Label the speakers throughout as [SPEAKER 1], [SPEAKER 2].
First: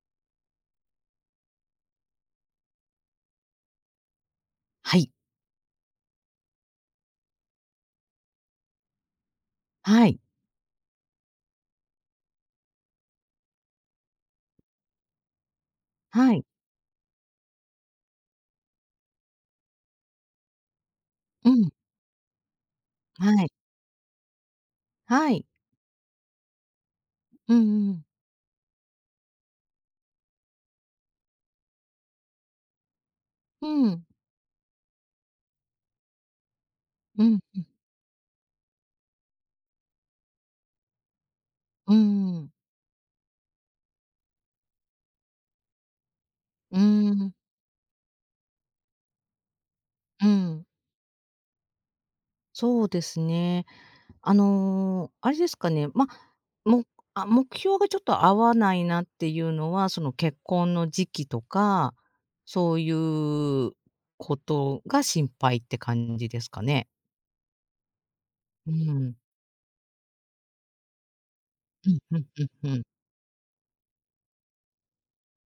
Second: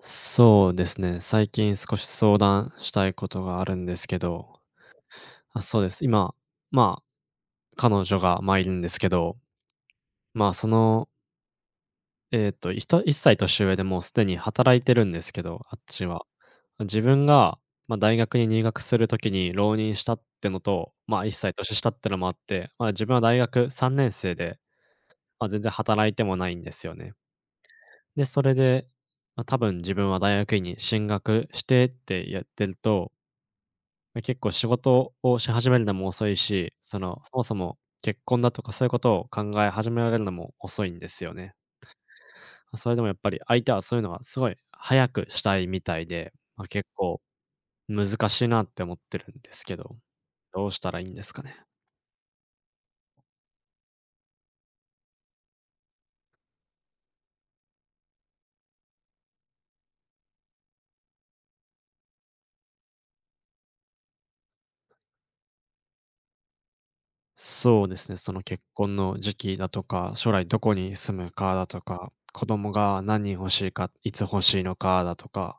[SPEAKER 1] そうですね。最近少し相談したいことがあるんですけど、
[SPEAKER 2] はい。
[SPEAKER 1] あ、そうです。今、まあ、彼女が、いるんですけど、
[SPEAKER 2] はい。
[SPEAKER 1] まあ、その、1歳年上でもうすでに働いてるんですけど、あっちは。
[SPEAKER 2] はい。
[SPEAKER 1] 自分が、大学に入学するときに浪人したってのと、1
[SPEAKER 2] う
[SPEAKER 1] 歳
[SPEAKER 2] ん。
[SPEAKER 1] 年下ってのもあって、自分は
[SPEAKER 2] は
[SPEAKER 1] 大
[SPEAKER 2] い。
[SPEAKER 1] 学3年生で、
[SPEAKER 2] はい。
[SPEAKER 1] 全然働いてもないんですよね。
[SPEAKER 2] うんうん。
[SPEAKER 1] で、それで、多分自分は大学院に進学してってやってると
[SPEAKER 2] うん。
[SPEAKER 1] 結構仕事をし始めるのも遅いし、その、
[SPEAKER 2] う
[SPEAKER 1] そ
[SPEAKER 2] ん。
[SPEAKER 1] もそも結婚だとかそういうことを考え始められるのも遅いんですよね。
[SPEAKER 2] うん。
[SPEAKER 1] それでもやっぱり相手はそういうのはすごい早くしたいみたいで、
[SPEAKER 2] う
[SPEAKER 1] 結構
[SPEAKER 2] ん。
[SPEAKER 1] 難しいなって思ってるんですけど、
[SPEAKER 2] う
[SPEAKER 1] ど
[SPEAKER 2] ん。
[SPEAKER 1] うしたらいいんですかね。
[SPEAKER 2] そうですね。あの、あれですかね、ま、も目標がちょっと合わないなっていうのは、その結婚の時期とか、そういうことが心配って感じですかね？
[SPEAKER 1] そうですね、その結
[SPEAKER 2] う
[SPEAKER 1] 婚
[SPEAKER 2] ん。
[SPEAKER 1] の時期だとか、将来どこに住むかだと
[SPEAKER 2] うん
[SPEAKER 1] か、
[SPEAKER 2] うん
[SPEAKER 1] 子
[SPEAKER 2] う
[SPEAKER 1] 供
[SPEAKER 2] んうん。
[SPEAKER 1] が何人欲しいか、いつ欲しいのかだとか、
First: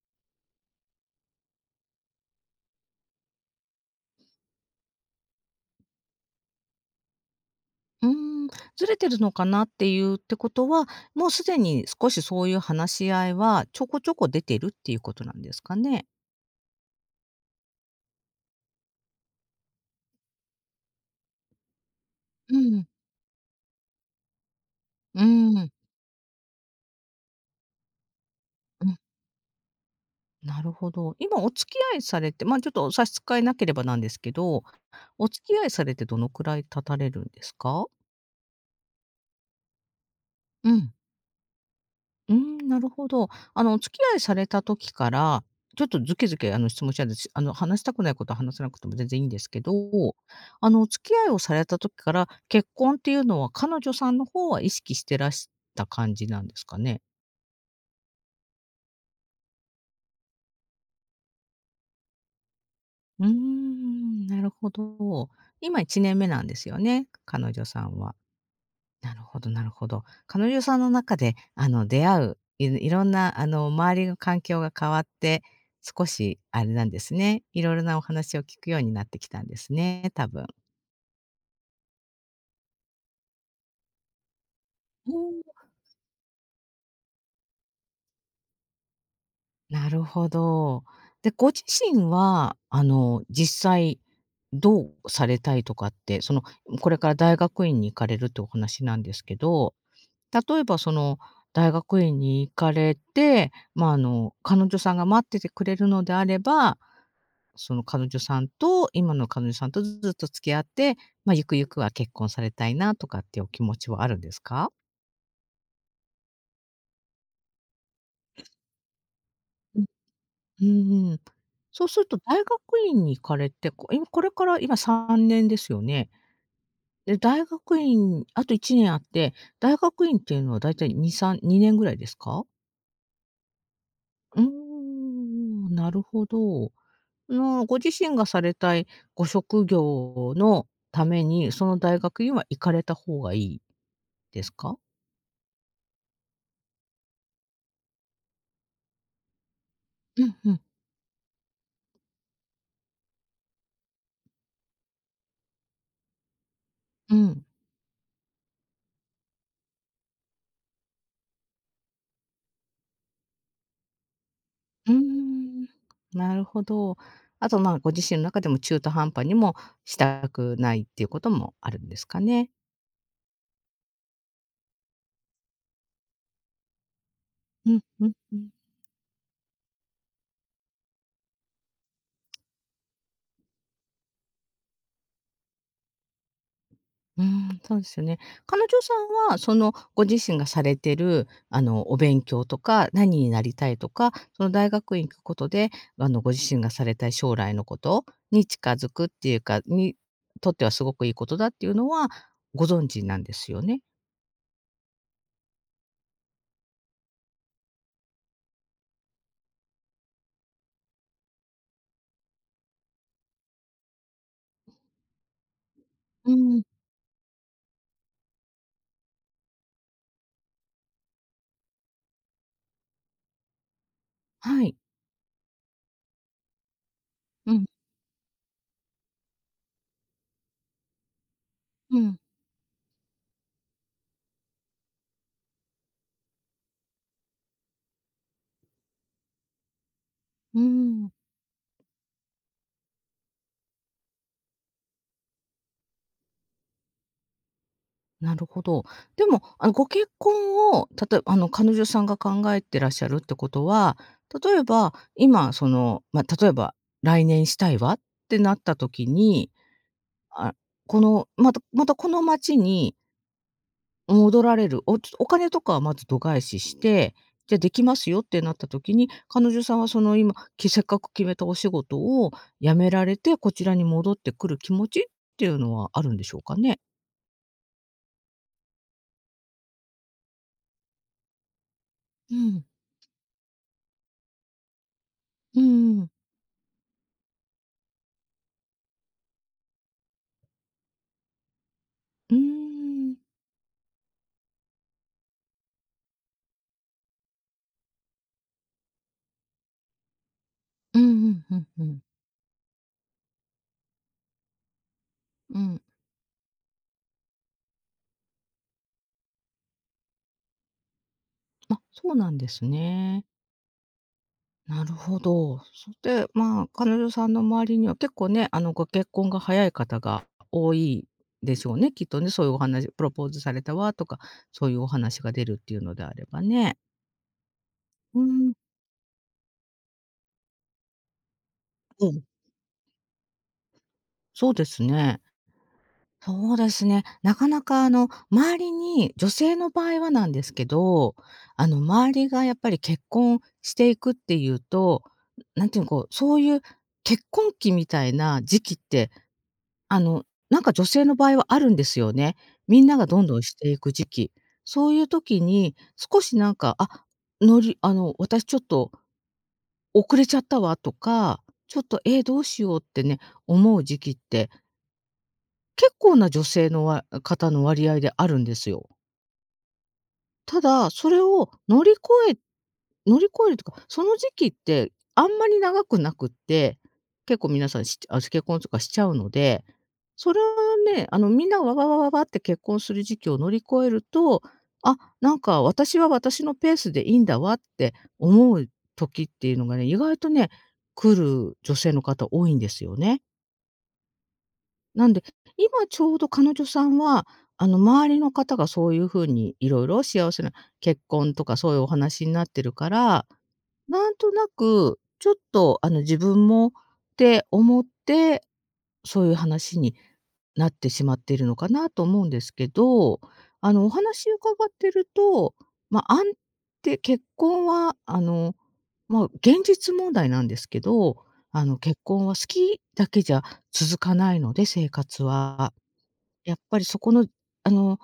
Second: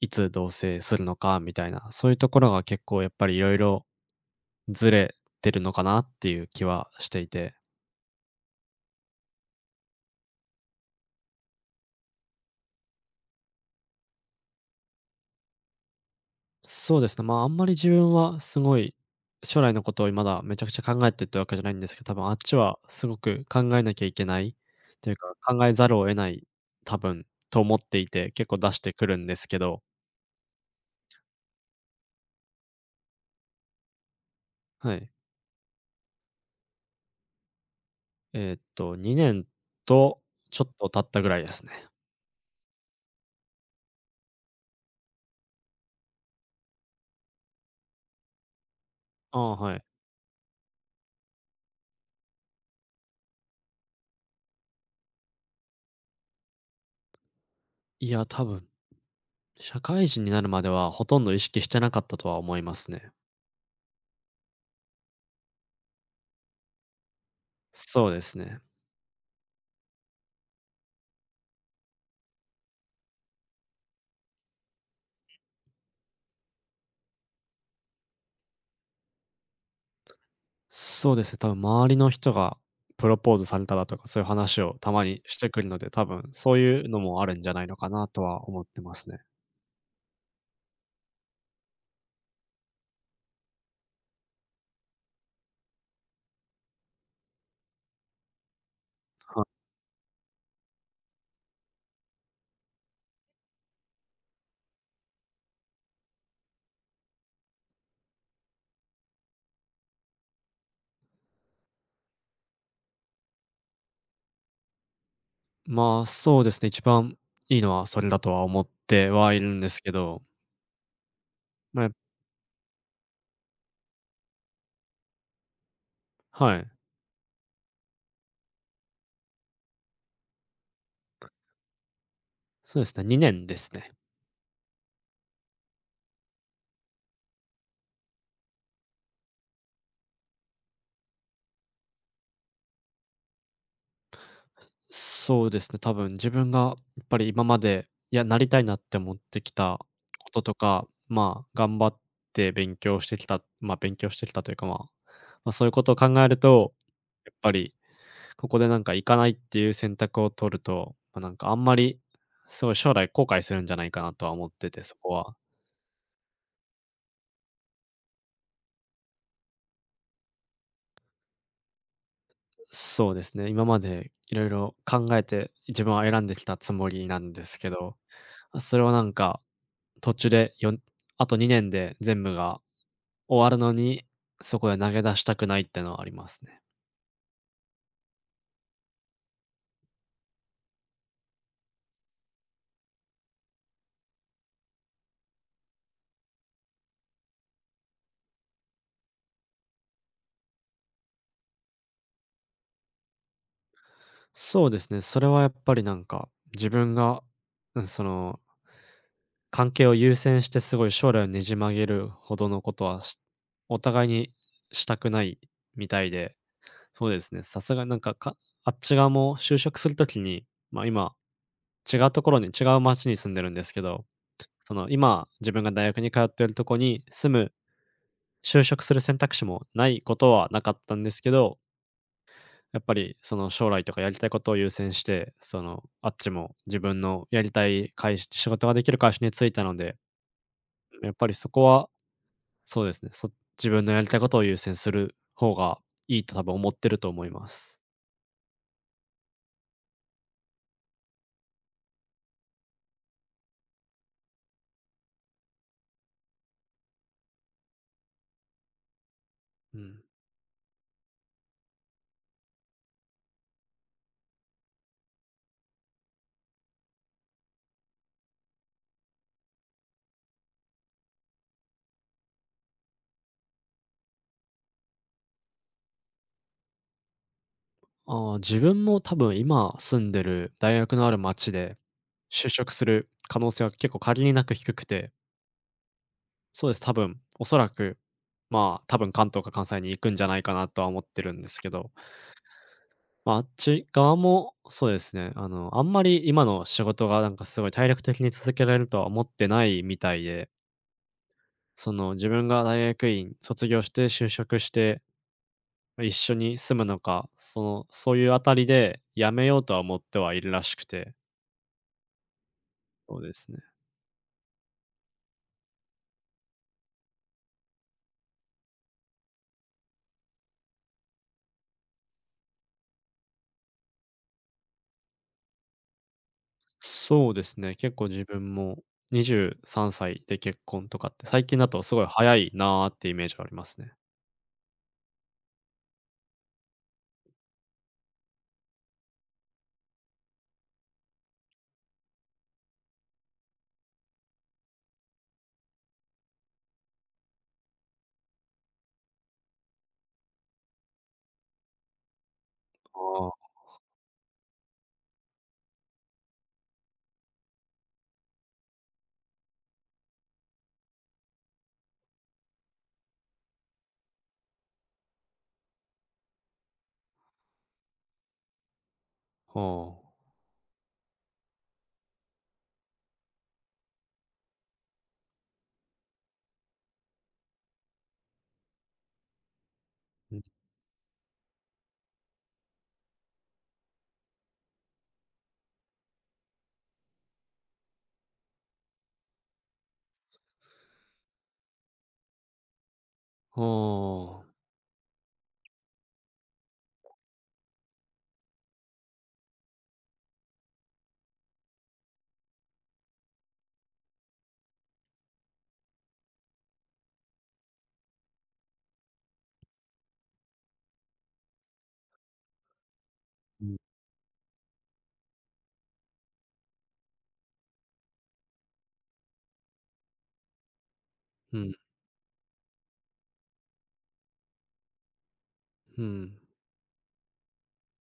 [SPEAKER 1] いつ同棲するのかみたいな、そういうところが結構やっぱり色々ずれてるのかなっていう気はしていて。
[SPEAKER 2] うーん、ずれてるのかなっていうってことは、もうすでに少しそういう話し合いはちょこちょこ出てるっていうことなんですかね？
[SPEAKER 1] そうですね、あんまり自分はすごい、将来のことをまだめちゃくちゃ考えてってわけじゃないんですけど、多分あっち
[SPEAKER 2] う
[SPEAKER 1] は
[SPEAKER 2] ん、
[SPEAKER 1] すごく考えなきゃいけないという
[SPEAKER 2] う
[SPEAKER 1] か、考え
[SPEAKER 2] ん、
[SPEAKER 1] ざるを得ない、多分と思っていて、結構出し
[SPEAKER 2] う
[SPEAKER 1] て
[SPEAKER 2] ん、
[SPEAKER 1] くるんですけど、
[SPEAKER 2] なるほど。今お付き合いされて、ま、ちょっと差し支えなければなんですけど、
[SPEAKER 1] はい。
[SPEAKER 2] お付き合いされてどのくらい経たれるんですか？
[SPEAKER 1] 2年とちょ
[SPEAKER 2] う
[SPEAKER 1] っと
[SPEAKER 2] ん。
[SPEAKER 1] 経ったぐらいですね。
[SPEAKER 2] うーん、なるほど。あの、お付き合いされた時から、ちょっとズケズケ、あの、質問しちゃうんです。あの、話したくないことは話さなくても全然いいん
[SPEAKER 1] あ
[SPEAKER 2] です
[SPEAKER 1] あ、
[SPEAKER 2] けど、
[SPEAKER 1] はい。
[SPEAKER 2] あの、お付き合いをされた時から、結婚っていうのは彼女さんの方は意識してらした感じなんですかね？
[SPEAKER 1] いや、多分社会人になるまでは、ほとんど意識してなかったとは思いますね。
[SPEAKER 2] うーん、なるほど。今1年目なんですよね？彼女さん
[SPEAKER 1] そう
[SPEAKER 2] は。
[SPEAKER 1] ですね。
[SPEAKER 2] なるほどなるほど。彼女さんの中で、あの、出会う、いろんな、あの、周りの環境が変わって、少しあれなんですね、いろいろなお話を聞くようになってきたんですね、多分。
[SPEAKER 1] そうですね、多分周りの人がプロポーズされただとか、そういう話をたま
[SPEAKER 2] う
[SPEAKER 1] にし
[SPEAKER 2] ん。
[SPEAKER 1] てくるので、多分そういうのもあるんじゃないのかなとは思ってますね。
[SPEAKER 2] なるほど。で、ご自身は、あの、実際どうされたいとかって、その、これから大学院に行かれるってお話なんですけ
[SPEAKER 1] はい。
[SPEAKER 2] ど、例えば、その、大学院に行かれて、まあ、あの、彼女さんが待っててくれるのであればその彼女さんと、今の彼女さんとずっと付き合って、まあ、ゆくゆくは結婚されたいなとかっていうお気持ちはあるんですか？
[SPEAKER 1] そうですね、一番いいのはそれだとは思ってはいるんです
[SPEAKER 2] うん、
[SPEAKER 1] けど、
[SPEAKER 2] うんうん。
[SPEAKER 1] ま
[SPEAKER 2] そう
[SPEAKER 1] あ、
[SPEAKER 2] すると大学院に行かれて、今これから今3年ですよね。
[SPEAKER 1] はい、
[SPEAKER 2] で、大学院あと1年あって、大学院っていうのはだいたい2、3、2年ぐらいですか？
[SPEAKER 1] そうですね、2年ですね。
[SPEAKER 2] うーん、なるほど。の、ご自身がされたいご職業のために、その大学院は行かれた方がいいですか？
[SPEAKER 1] そうですね、多分自分がやっぱり今まで、いや、なりたいなって思ってきた
[SPEAKER 2] う
[SPEAKER 1] こ
[SPEAKER 2] ん
[SPEAKER 1] と
[SPEAKER 2] う
[SPEAKER 1] と
[SPEAKER 2] ん。
[SPEAKER 1] か、頑張って勉強してきた、勉強してきたというか、そういうことを考えると、
[SPEAKER 2] う
[SPEAKER 1] やっ
[SPEAKER 2] ん。
[SPEAKER 1] ぱりここでなんか行かないっていう選択を取ると、なんかあんまり、すごい将来後悔するんじゃないかなとは思ってて、
[SPEAKER 2] うー
[SPEAKER 1] そこは。
[SPEAKER 2] ん。なるほど。あと、まあ、ご自身の中でも中途半端にもしたくないっていうこともあるんですかね。
[SPEAKER 1] そうですね、今までいろいろ考えて、自分は選んできたつもりなんですけ
[SPEAKER 2] うん、
[SPEAKER 1] ど、
[SPEAKER 2] うん、うん。
[SPEAKER 1] それをなんか途中でよんあと2年で全部が終わるのに、そこで投げ出したくないってのはありますね。
[SPEAKER 2] うーん、そうですよね。彼女さんは、その、ご自身がされてる、あの、お勉強とか、何になりたいとか、その大学院行くことで、あの、ご自身がされたい将来のことに近づくっていうか、にとってはすごくいいことだっていうのはご存知なんですよね。
[SPEAKER 1] そうですね、それはやっぱりなんか、自分が、うん、その関係を優先してすごい将来をねじ曲げるほどのことはお互いにしたくないみたい
[SPEAKER 2] う
[SPEAKER 1] で、
[SPEAKER 2] ん。
[SPEAKER 1] そうですね、さすがになんか、あっち側も就職するときに、今、違うところに違う町に住んでるんですけど、
[SPEAKER 2] は
[SPEAKER 1] そ
[SPEAKER 2] い。
[SPEAKER 1] の今、自分が大学に通っているところに住む、
[SPEAKER 2] うん、
[SPEAKER 1] 就職する選択肢もないことはなかったんですけど、
[SPEAKER 2] うん、
[SPEAKER 1] やっぱりその将来とかやりたいことを優先して、その、あっちも自分のやりたい会社仕事ができる会社に就いたので、
[SPEAKER 2] う
[SPEAKER 1] や
[SPEAKER 2] ん。
[SPEAKER 1] っぱりそこはそうですね。自分のやりたいことを優先する方がいいと多分思ってると思います。
[SPEAKER 2] なるほど。でも、あの、ご結婚を、例えばあの、彼女さんが考えてらっしゃるってことは、例えば、今、その、まあ、例えば「来年したいわ」ってなった時に、
[SPEAKER 1] うん。
[SPEAKER 2] あ、この、またまたこの町に戻られる、お金とかはまず度外視して、じゃ、できますよってなった時に、彼女さんはその今、せっかく決めたお仕事を辞められて、こちらに戻ってくる気持ちっていうのはあるんでしょうかね？
[SPEAKER 1] ああ、自分も多分今住んでる大学のある町で
[SPEAKER 2] う
[SPEAKER 1] 就
[SPEAKER 2] ん、
[SPEAKER 1] 職する可能性は結構限りなく低くて、
[SPEAKER 2] うんうん。
[SPEAKER 1] そうです、多分おそらく、多分関東か関西に行くんじゃないかなとは思ってるんですけど、
[SPEAKER 2] うーん。
[SPEAKER 1] あっち側もそうですね、あの、あんまり今の仕事がなんかすごい体力的に続けられるとは思ってないみたいで、
[SPEAKER 2] うんうんうんう
[SPEAKER 1] そ
[SPEAKER 2] ん。
[SPEAKER 1] の自分が大学院卒業して就職して
[SPEAKER 2] うん。
[SPEAKER 1] 一緒に住むのか、その、そういうあたりで辞めようとは思ってはいるらしくて、
[SPEAKER 2] あ、そうなんです
[SPEAKER 1] そう
[SPEAKER 2] ね。
[SPEAKER 1] ですね。
[SPEAKER 2] なるほど。それで、まあ、彼女さんの周りには結構ね、あの、ご結婚が早い方が多いでしょうね、きっとね。そういうお話プロポーズされたわとか、そういうお話が出るっていうのであればね。
[SPEAKER 1] そうですね、結構
[SPEAKER 2] う
[SPEAKER 1] 自
[SPEAKER 2] ん、
[SPEAKER 1] 分も23歳で結婚とかって、最近だとすごい
[SPEAKER 2] うん、
[SPEAKER 1] 早いなってイメージはありますね。
[SPEAKER 2] そうですね。そうですね。なかなかあの、周りに女性の場合はなんですけど、あの、周りがやっぱり結婚していくっていうと、なんていうの、こう、そういう結婚期みたいな時期って、あの、なんか女性の場合はあるんですよね。みんながどんどん
[SPEAKER 1] あ
[SPEAKER 2] していく時期。そういう時に少しなんか、あ、のりあの、私ちょっと遅れちゃったわとか、ちょっと、どうしようってね、思う時期って結構な女性の方の割合であるんですよ。
[SPEAKER 1] あ、はあ。
[SPEAKER 2] ただ、それをえ乗り越えるとか、その時期ってあんまり長くなくって、結構皆さん、結婚とかしちゃうので、そ
[SPEAKER 1] う
[SPEAKER 2] れ
[SPEAKER 1] ん、
[SPEAKER 2] はね、あの、みんなわわわわわって結婚する時期を乗り越えると、あ、なんか私は私のペースでいいんだわって思う時っていうのがね、意外とね、来る女性の方多いんですよね。
[SPEAKER 1] はあ。
[SPEAKER 2] なんで、今ちょうど彼女さんは、あの、周りの方がそういう風にいろいろ幸せな結婚とかそういうお話になってるからなんとなく、ちょっと、あの、自分もって思って、そういう話になってしまっているのかなと思うんですけど、
[SPEAKER 1] う
[SPEAKER 2] あ
[SPEAKER 1] ん、
[SPEAKER 2] の、お話伺ってると、まあ、安定結婚は、あの、まあ、現実問題なんですけど、
[SPEAKER 1] う
[SPEAKER 2] あ
[SPEAKER 1] ん、
[SPEAKER 2] の、結婚は好きだけじゃ続かないので、生活は。
[SPEAKER 1] ふん、
[SPEAKER 2] やっぱりそこの、あの、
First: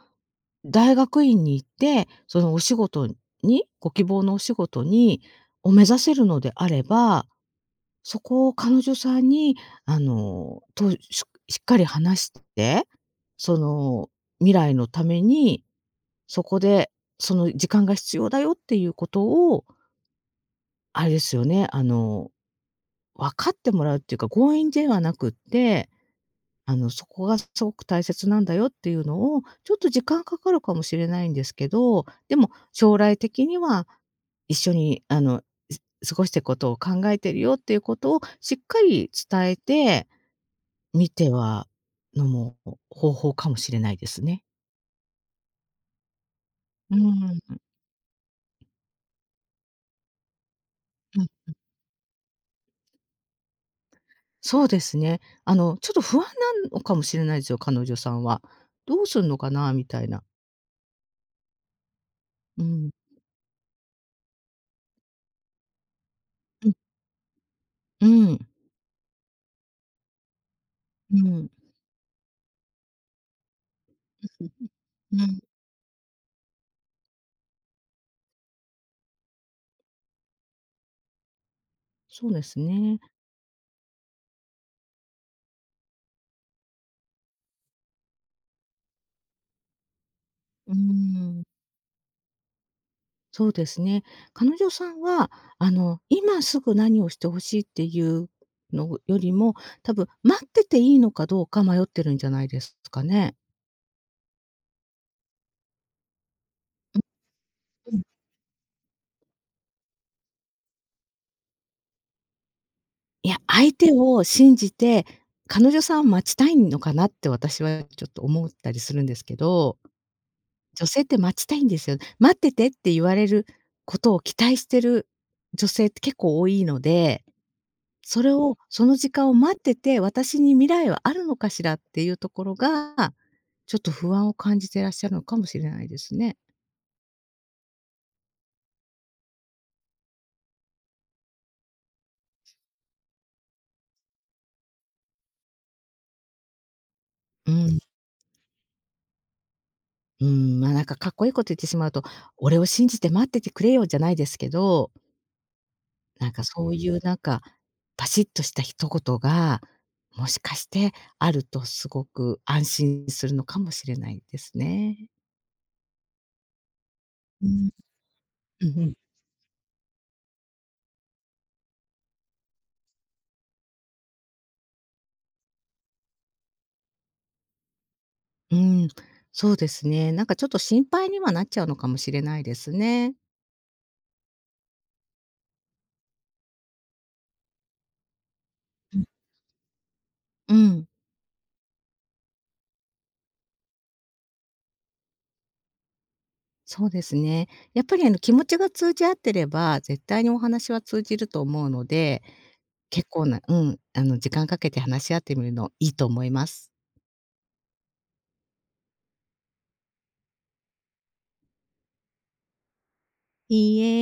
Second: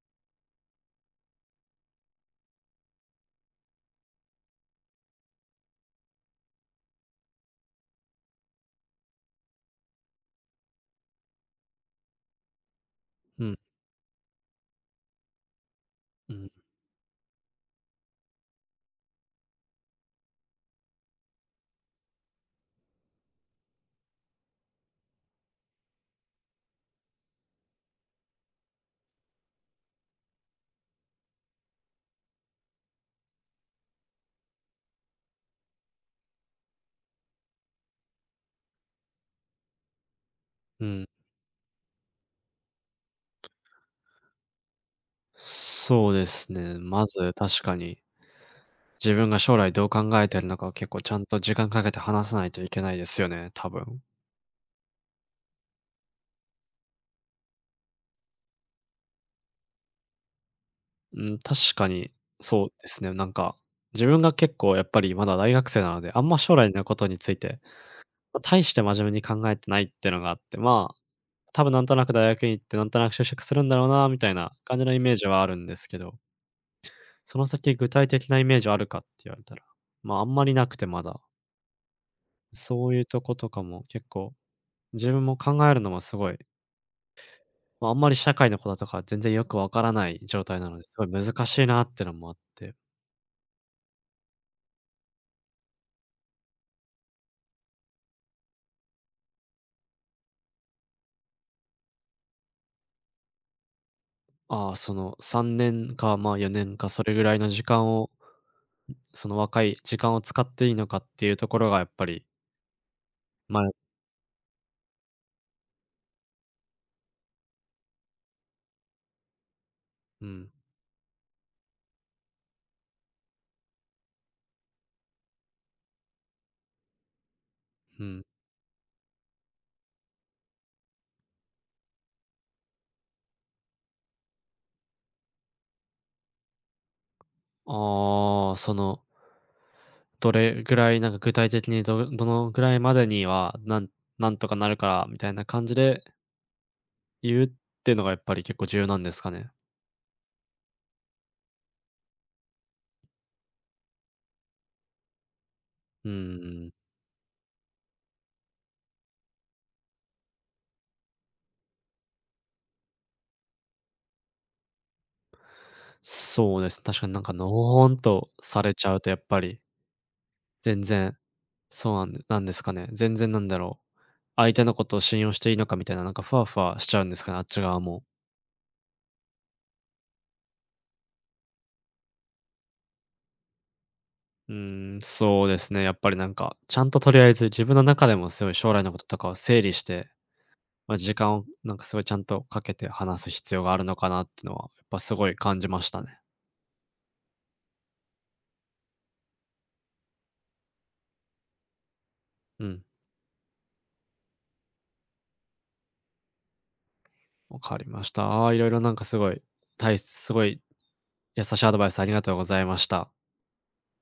[SPEAKER 2] 大学院に行って、そのお仕事にご希望のお仕事にを目指せるのであれば、そこを彼女さんに、あの、しっかり話して、
[SPEAKER 1] うん、
[SPEAKER 2] その未来のために、
[SPEAKER 1] う
[SPEAKER 2] そ
[SPEAKER 1] ん、
[SPEAKER 2] こでその時間が必要だよっていうことを、あれですよね、あの、分かってもらうっていうか、強引ではなくってあの、そこがすごく大切なんだよっていうのを、ちょっと時間かかるかもしれないんですけど、でも将来的には一緒に、あの、す過ごしていくことを考えてるよっていうことをしっかり伝えて
[SPEAKER 1] うん。
[SPEAKER 2] みてはのも方法かもしれないですね。
[SPEAKER 1] そうですね、
[SPEAKER 2] う
[SPEAKER 1] まず
[SPEAKER 2] ん、
[SPEAKER 1] 確かに自分が将来どう考えてるのかを結構ちゃ
[SPEAKER 2] う
[SPEAKER 1] ん
[SPEAKER 2] ん、
[SPEAKER 1] と時間かけて話さないといけないですよね、多分。
[SPEAKER 2] そうですね。あの、ちょっと不安なのかもしれないですよ、彼女さんは。どうすんのかなみたいな。
[SPEAKER 1] うん、確かに
[SPEAKER 2] う
[SPEAKER 1] そうで
[SPEAKER 2] ん。
[SPEAKER 1] すね。なんか、自分が結構やっぱりまだ大学生なので、あんま将
[SPEAKER 2] う
[SPEAKER 1] 来
[SPEAKER 2] ん。
[SPEAKER 1] のことについて、
[SPEAKER 2] うん。
[SPEAKER 1] 大して真面目に考えてないってのがあって、
[SPEAKER 2] うん。
[SPEAKER 1] 多分なんとなく大学に行ってなんとなく就職するんだろうなみたいな感じのイメー
[SPEAKER 2] う
[SPEAKER 1] ジ
[SPEAKER 2] ん。
[SPEAKER 1] はあるんですけど、その先具体的なイメージあるかって言われたら、あんまりなくてまだ、
[SPEAKER 2] そうです
[SPEAKER 1] そうい
[SPEAKER 2] ね。
[SPEAKER 1] うとことかも結構自分も考えるのもすごいあんまり社会のこととか全然よくわからない状態な
[SPEAKER 2] う
[SPEAKER 1] ので、すごい
[SPEAKER 2] ん。
[SPEAKER 1] 難しいなってのもあって、
[SPEAKER 2] そうですね。彼女さんは、あの、今すぐ何をしてほしいっていうのよりも、多分待ってていいのかどうか迷ってるんじゃないですかね。
[SPEAKER 1] ああ、その3年か、4年かそれぐらいの時間
[SPEAKER 2] うん。
[SPEAKER 1] を、その若い時間を使っていいのかっていうところがやっぱり、
[SPEAKER 2] いや、
[SPEAKER 1] ま
[SPEAKER 2] 相手を信じて、彼女さんを待ちたいのかなって私はちょっと思ったりするんですけど、
[SPEAKER 1] うん
[SPEAKER 2] 女性って待ちたいんですよ。待っててって言われることを期待してる女性って結構多いので
[SPEAKER 1] う
[SPEAKER 2] そ
[SPEAKER 1] ん。
[SPEAKER 2] れを、その時間を待ってて、私に未来はあるのかしらっていうところが、ちょっと不安を感じてらっしゃるのかもしれないですね。
[SPEAKER 1] ああ、その、どれぐらい、なんか具体的にどのぐらいまでには、なんとかなるからみたいな感じで言うっ
[SPEAKER 2] うん。
[SPEAKER 1] ていうのがやっぱり結構重要なんですかね。
[SPEAKER 2] うん、まあ、なんかかっこいいこと言ってしまうと、「俺を信じて待っててくれよ」じゃないですけど、
[SPEAKER 1] うんう
[SPEAKER 2] なんかそ
[SPEAKER 1] ん。
[SPEAKER 2] ういうなんか、バシッとした一言が、もしかしてあるとすごく安心するのかもしれないですね。
[SPEAKER 1] そうです。確かになんか
[SPEAKER 2] う
[SPEAKER 1] の
[SPEAKER 2] ん、
[SPEAKER 1] ほほんとさ
[SPEAKER 2] うん
[SPEAKER 1] れ
[SPEAKER 2] うん。
[SPEAKER 1] ち
[SPEAKER 2] う
[SPEAKER 1] ゃ
[SPEAKER 2] ん
[SPEAKER 1] うとやっぱり、全然そうなんでなんですかね。全然なんだろう、相手のことを信用していいのかみたいな、なんかふわふわしちゃうんですかね、あっち側も。
[SPEAKER 2] うん、そうですね。なんかちょっと心配にはなっちゃうのかもしれないですね。
[SPEAKER 1] うーん、そうですね、やっぱりなんか、ちゃんととりあえず自分の中でもすごい将来のこととかを整理して、
[SPEAKER 2] うん、
[SPEAKER 1] 時間をなんかすごいちゃんとかけて話す必要があるのかなっていうのは、やっぱすごい感じましたね。
[SPEAKER 2] そうですね。やっぱりあの気持ちが通じ合ってれば、絶対にお話は通じると思うので、
[SPEAKER 1] うん、
[SPEAKER 2] 結構なうん、あの時間かけて話し合ってみるのいいと思います。
[SPEAKER 1] わかりました。ああ、いろいろなんかすごい、たいすごい優しいアドバイスありがとうございました。
[SPEAKER 2] いいえ。